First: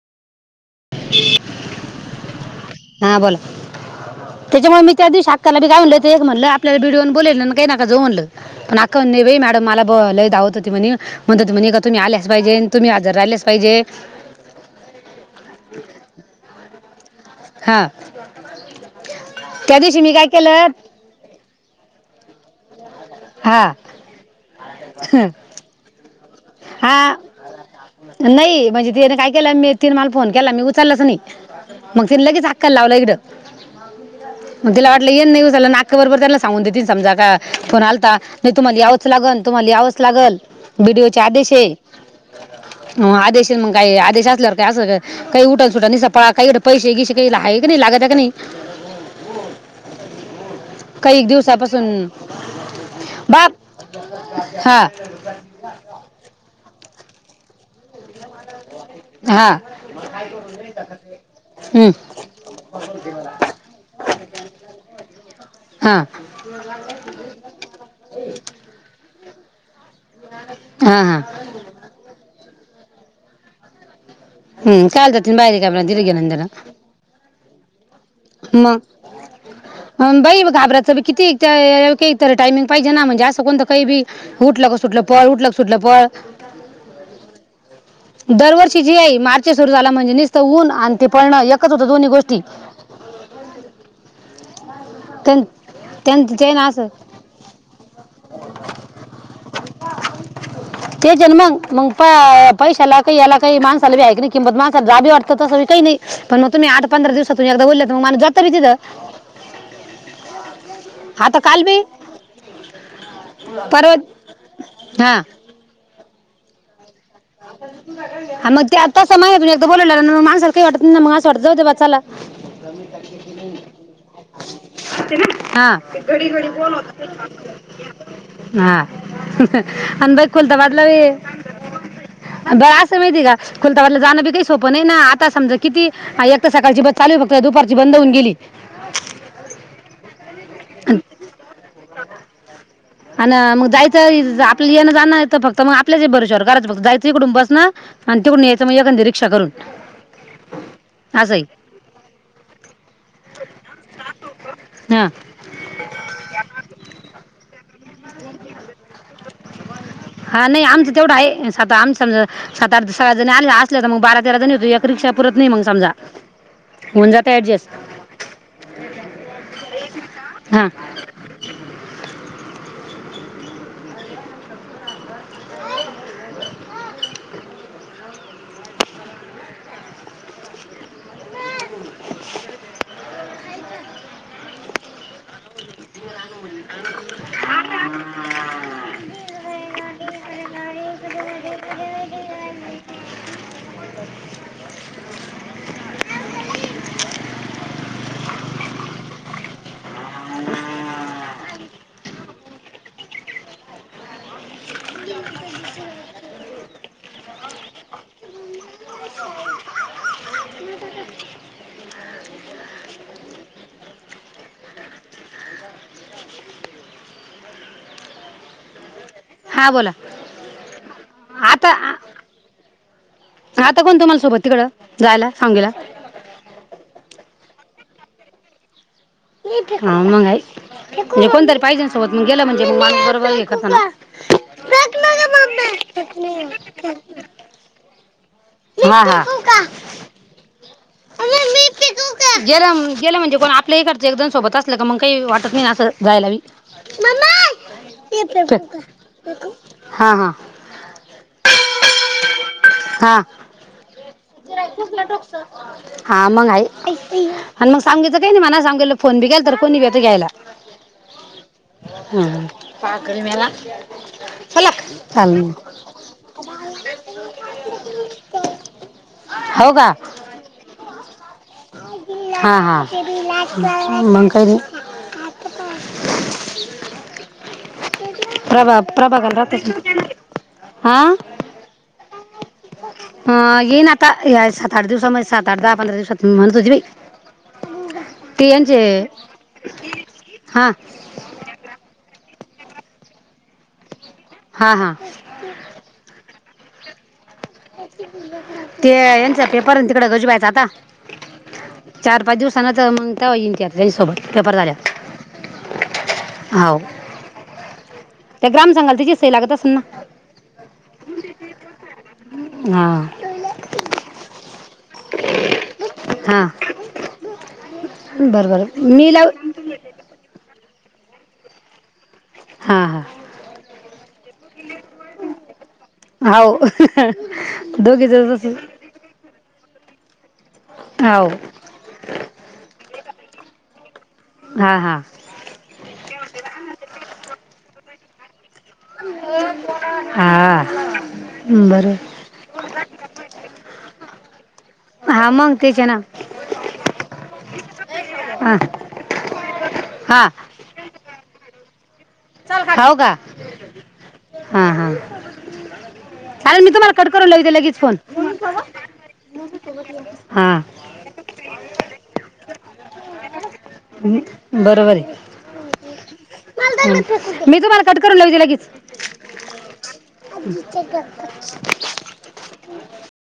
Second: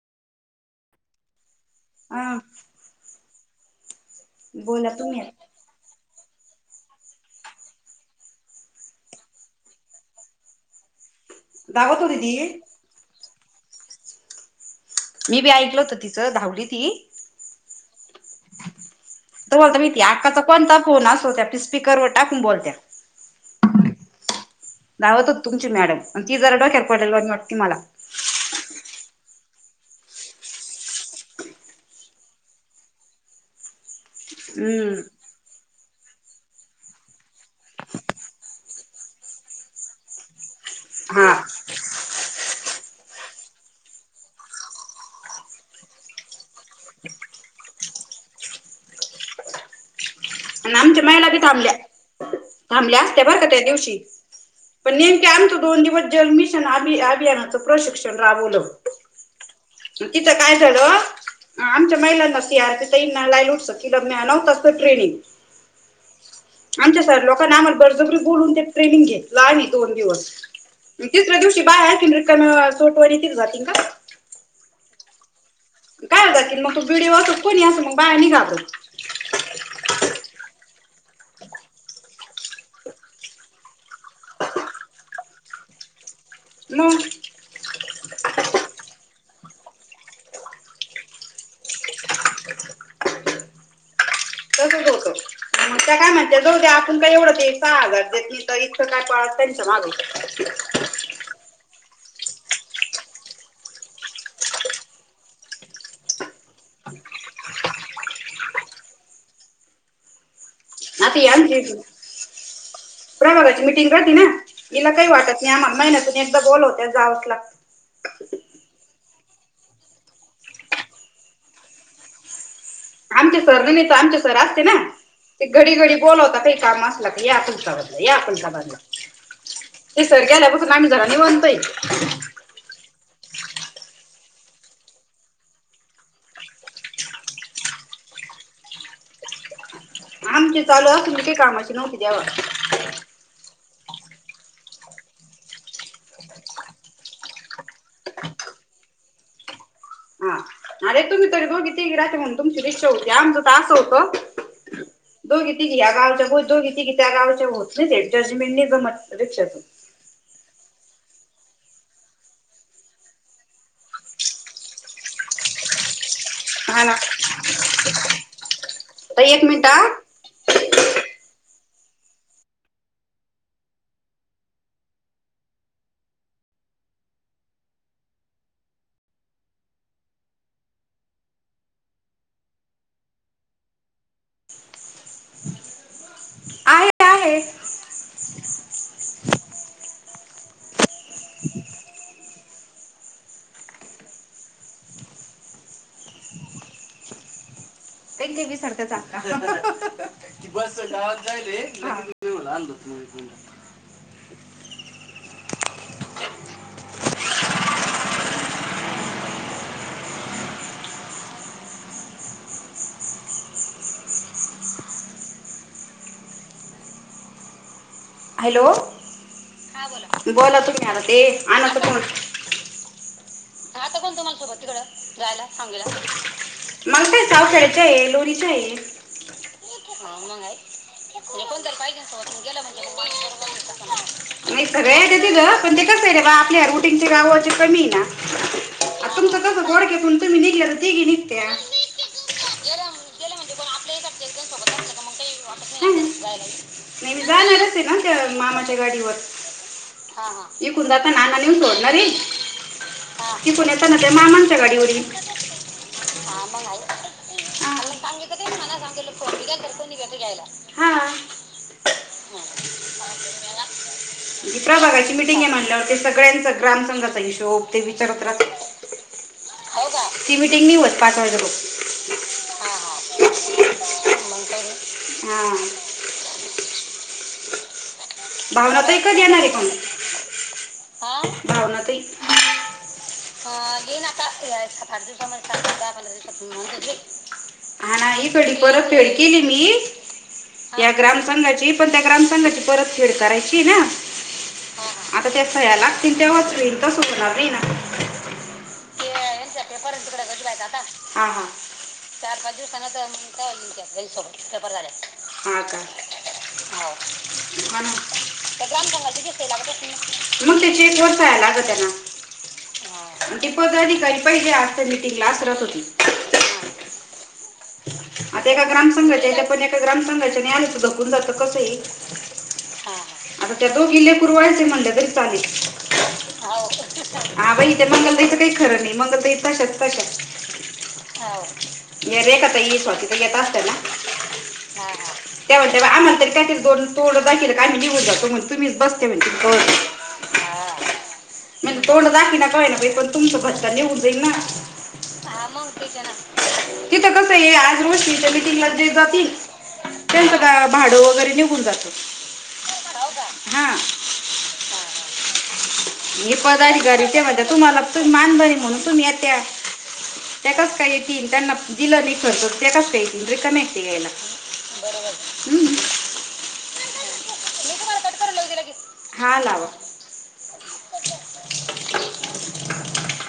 ह हा हा बोला त्याच्यामुळे बोला मी त्या तुम्ही दिवशी अक्काला बी गावल तेच म्हणलं आपल्याला बिडीओन बोलवलं काही नका जाऊ म्हणलं पणं अक्का म्हणे नाही बाई मॅडम मला लई धावत होती म्हणे म्हणत होती म्हणे का तुम्ही दावत होती आल्याच पाहिजे ती तुम्ही हजर राहिल्याच पाहिजे मी बी ऐकलं होत तिचं धावली ती हा तवाच त्या व्हय दिवशी ती मी काय आकाचा केलं कोणता ही फोन असो त्या स्पीकरवर टाकून बोलत्या हा धावत होती तुमची मॅडम आणि ती जरा डोक्यावर हा पडलेली वाटती मला नाही म्हणजे त्याने काय केलं तीनं माला फोन केला मी उचलाच नाही मग तिनं लगेच आक्काल लावला इकडे. मग तिला हम्म वाटलं येन नाही ऊसाला नाक बरोबर त्याला सांगून देतील समजा का फोन आ नाही तुम्हाला यावंच लागल तुम्हाला यावंच लागल बी डी ओ चे हा आदेश आणि आहे. आदेश मग काय आदेश असल्यावर काय असं काही उठा सुट निसता पळा काही पैसे गिसे काही आहे की नाही लागता की नाही. नाम काही दिवसापासून थांबले असते बर का बाप त्या दिवशी हा पण नेम ते आमचं दोन दिवस जल मिशन अभि अभियानाचं प्रशिक्षण राबवलं. हा तिथं काय झालं? हम्म आमच्या महिलांना सी आर पी ताईनां [unintelligible] नव्हतास तो ट्रेनिंग. हां, आमच्या सर लोकांन आम्हाला बरजबरी बोलून ट्रेनिंग घेतलं आणि दोन दिवस. हा हा तिसऱ्या दिवशी ची बाया आहे रिकाम्या सोट वर येतीन जातीन का? हम्, काहाल जातील बाया रिकाम्या तिथं दिणं घेणं बी डी ओ असो कोणी असो बाया नाही घाबरत. [unintelligible] अन् बाई घाबराचं बी किती त्या कायतरी टायमिंग पाहिजे ना, म्हणजे असं कोणतं काही बी उठलं क सुटलं पळ, उठलं क सुटलं पळ मग [unintelligible] दरवर्षी जी आहे मार्च सुरू झाला म्हणजे निसतं ऊन आणि ते पळणं एकच होतं दोन्ही गोष्टी. तसच होतं. त्यांन मग त्या काय म्हणतात जाऊ दे आपण का एवढं ते सहा हजार देतील तर इतकं काय पाळत त्यांच्या माग तेच आहेन मग, मग पा पैशाला काही याला काही माणसाला बी आहे कि नाही किंमत, माणसाला रा बी वाटतं तसं काही नाही. पण मग तुम्ही आठ पंधरा दिवसातून एकदा बोलेत मग माणूस जात बी तिथं. आता काल याणखी बी [unintelligible] मिटिंग परवा राते ना, इला काय हा वाटत ये आम्हाला महिन्यातून एकदा बोलव हा मग त्यात तस महिन्यातून एकदा बोलवलावर मग माणसाला काही वाटत नाही मग असं वाटत जाऊ दे बा चाला. आमचे सर बी नेता. आमचे सर असते ना, ते हा घडी घडी बोलवतातही काम असला कि या तुलचा बदला या तुलता बदला हा ते आणि सर बाई गेल्यापासून आम्ही जरा निवांत हे. बर असं माहिती आहे का खुलताबादला जाणं बी काही सोपं नाही ना, आता समजा किती हा एक त सकाळची बस चालू फक्त, दुपारची बंद होऊन गेली. आमची चालू आणि असून बी काही कामाची नव्हती तेव्हा. अन् मग जायचं आपलं येनं जाणा येतो फक्त मग आपल्याच भरोशावर घरात फक्त जायचं इकडून बसन आणि तेिकडून यायचं मग एकांदी रिक्षा करून. हा, अरे तुम्ही असंही तरी दोघी तीघी राहते म्हणून तुमची रिक्षा होती आमचं त असं होतं ह, दोघीतीघी या गावच्या बोल दोघीतीघी त्या गावच्या बोल ते जजमेंट नाही जमत रिक्षातून. अ नाही आमचं तेवढं आहे. साता आम स सात आठ सगळ्या जणी आल्या असल्या तर मग बारा तेरा जणी होतो. एक रिक्षा पुरत नाही मग समजा. हा ना होऊन जाते ऍडजस्ट. तर एक मिनिट हा. हा, [unintelligible] आहे आहे [inaudible] [inaudible] [inaudible] [inaudible] [inaudible] हॅलो, हा बोला, बोला तुम्ही आता, ते आण्णा आता चा कॉल आता कोण तुम्हाला सोबत तिकडं जायला सांगलीला? मग काय सावखेड्याच्या आहे, लोहरीच आहे. हाव मंग आईक [unintelligible] माणूस बरोबर हे करताना नाई सगळ्या येत्याती ग पण ते कस आहे रे बा आपल्या रुटीनच्या गावाचे कमी ये ना हां आ तुमचं कस हां गोडक्यातून तुम्ही निघल्या त तीघी निघत्या गेलं गेलं म्हणजे कोण आपल्या हीकडचं एकदम सोबत असलं का मग काही वाट नाही मी जाणारच आहे ना त्या मामाच्या गाडीवर. हा हा, इकडून जातांन आण्णा नेऊन सोडणारे हा. तिकुण येताना त्या मामाांच्या गाडी वर इल. हा मग हाय, अन हा. मग सांगायच काय नाय मला सांगेल फोन बी केलता तर कुणी बी येत घ्यायला, हा हा. प्रभागाची मीटिंग ये म्हनल्यावर ते सगळ्यांच ग्राम संंघाचा हिशोब ते विचारत राहत्यात. होय का? ती मिटिंग नी होत पाच वाजेस्तोर. हा हा, मंग काय नी? हा [inaudible] प्रभा भावनाताई कधी प्रभागाला येणार आहे राहते पण की, हां? भावनाताई अ येईन आता या सात आठ दिवसा मध्ये सात, आठ, दहा, पंधरा दिवसात म्हणत हुती बाई. हा नाही थोडी परत फेड केली मी हां. या ग्रामसंघाची, पण त्या ग्रामसंघाची परत फेड करायचीय ना? हा हा. आता त्या सह्या लागतील तेव्हाच होईल तस होणार नाही ना. ते यांचा पेप हा हा. हा चार पाच दिवसानं तर मग तेव्हा येईन ती आता त्यांच्यासोबत पेपर झाल्या का? हो हौ, हा ना. त्या ग्राम सांगाल तिची सही लागत असेल ना मग त्या चेक वर सह्या लागत्या ना. हा. ती पद आधिकरी पहिल्या आजच्या ते मीटिंगला फिरत होती. हां, बरं बरं मी लावू ते ग्रामसंंघाच्या आणि आमच खपून जातं, कसं ये हा हा, आता त्या दोघी लेकरू वाळीच ये म्हणल्या तरी चालेल. हा हो हा बई त्या दोघी जण मंगलताईनच काय तसं खरं नाही मंगलताई तशाच. हो या रेखा ताई, स्वाती ताई येत असत्याल ना हा हा त्या म्हणत्यात आम्हाला तरी त्यातील दोन तोळ [unintelligible] तुमही बसते मन ते हा [unintelligible] म्हणजे बरं तोंड दाखीना का होईना पण तुमचा भत्ता लेऊन जाईल ना. हा मग तेच आहे ना [unintelligible] इथे कसा आहे. वाशीच्या हा मीटिंगला जे जातील हा त्यांचं काय भाड वगैरे निघून जातं. हो का? हां हा हा... मी चालेल पदारी तुम्हाला घरी कट करून ठेवा ते लावते लगेच तुम्हाला फोन मान बणी म्हणून तुम्ही या त्या. त्या हा कास काय येतील त्यांना दिल नि खतो ते कास काय येतील रिकमेंट ते यायला. बरोबर आहे [unintelligible] हम्म.... मी तुम्हाला कट करून लावते लगेच. हा लावा. [unintelligible]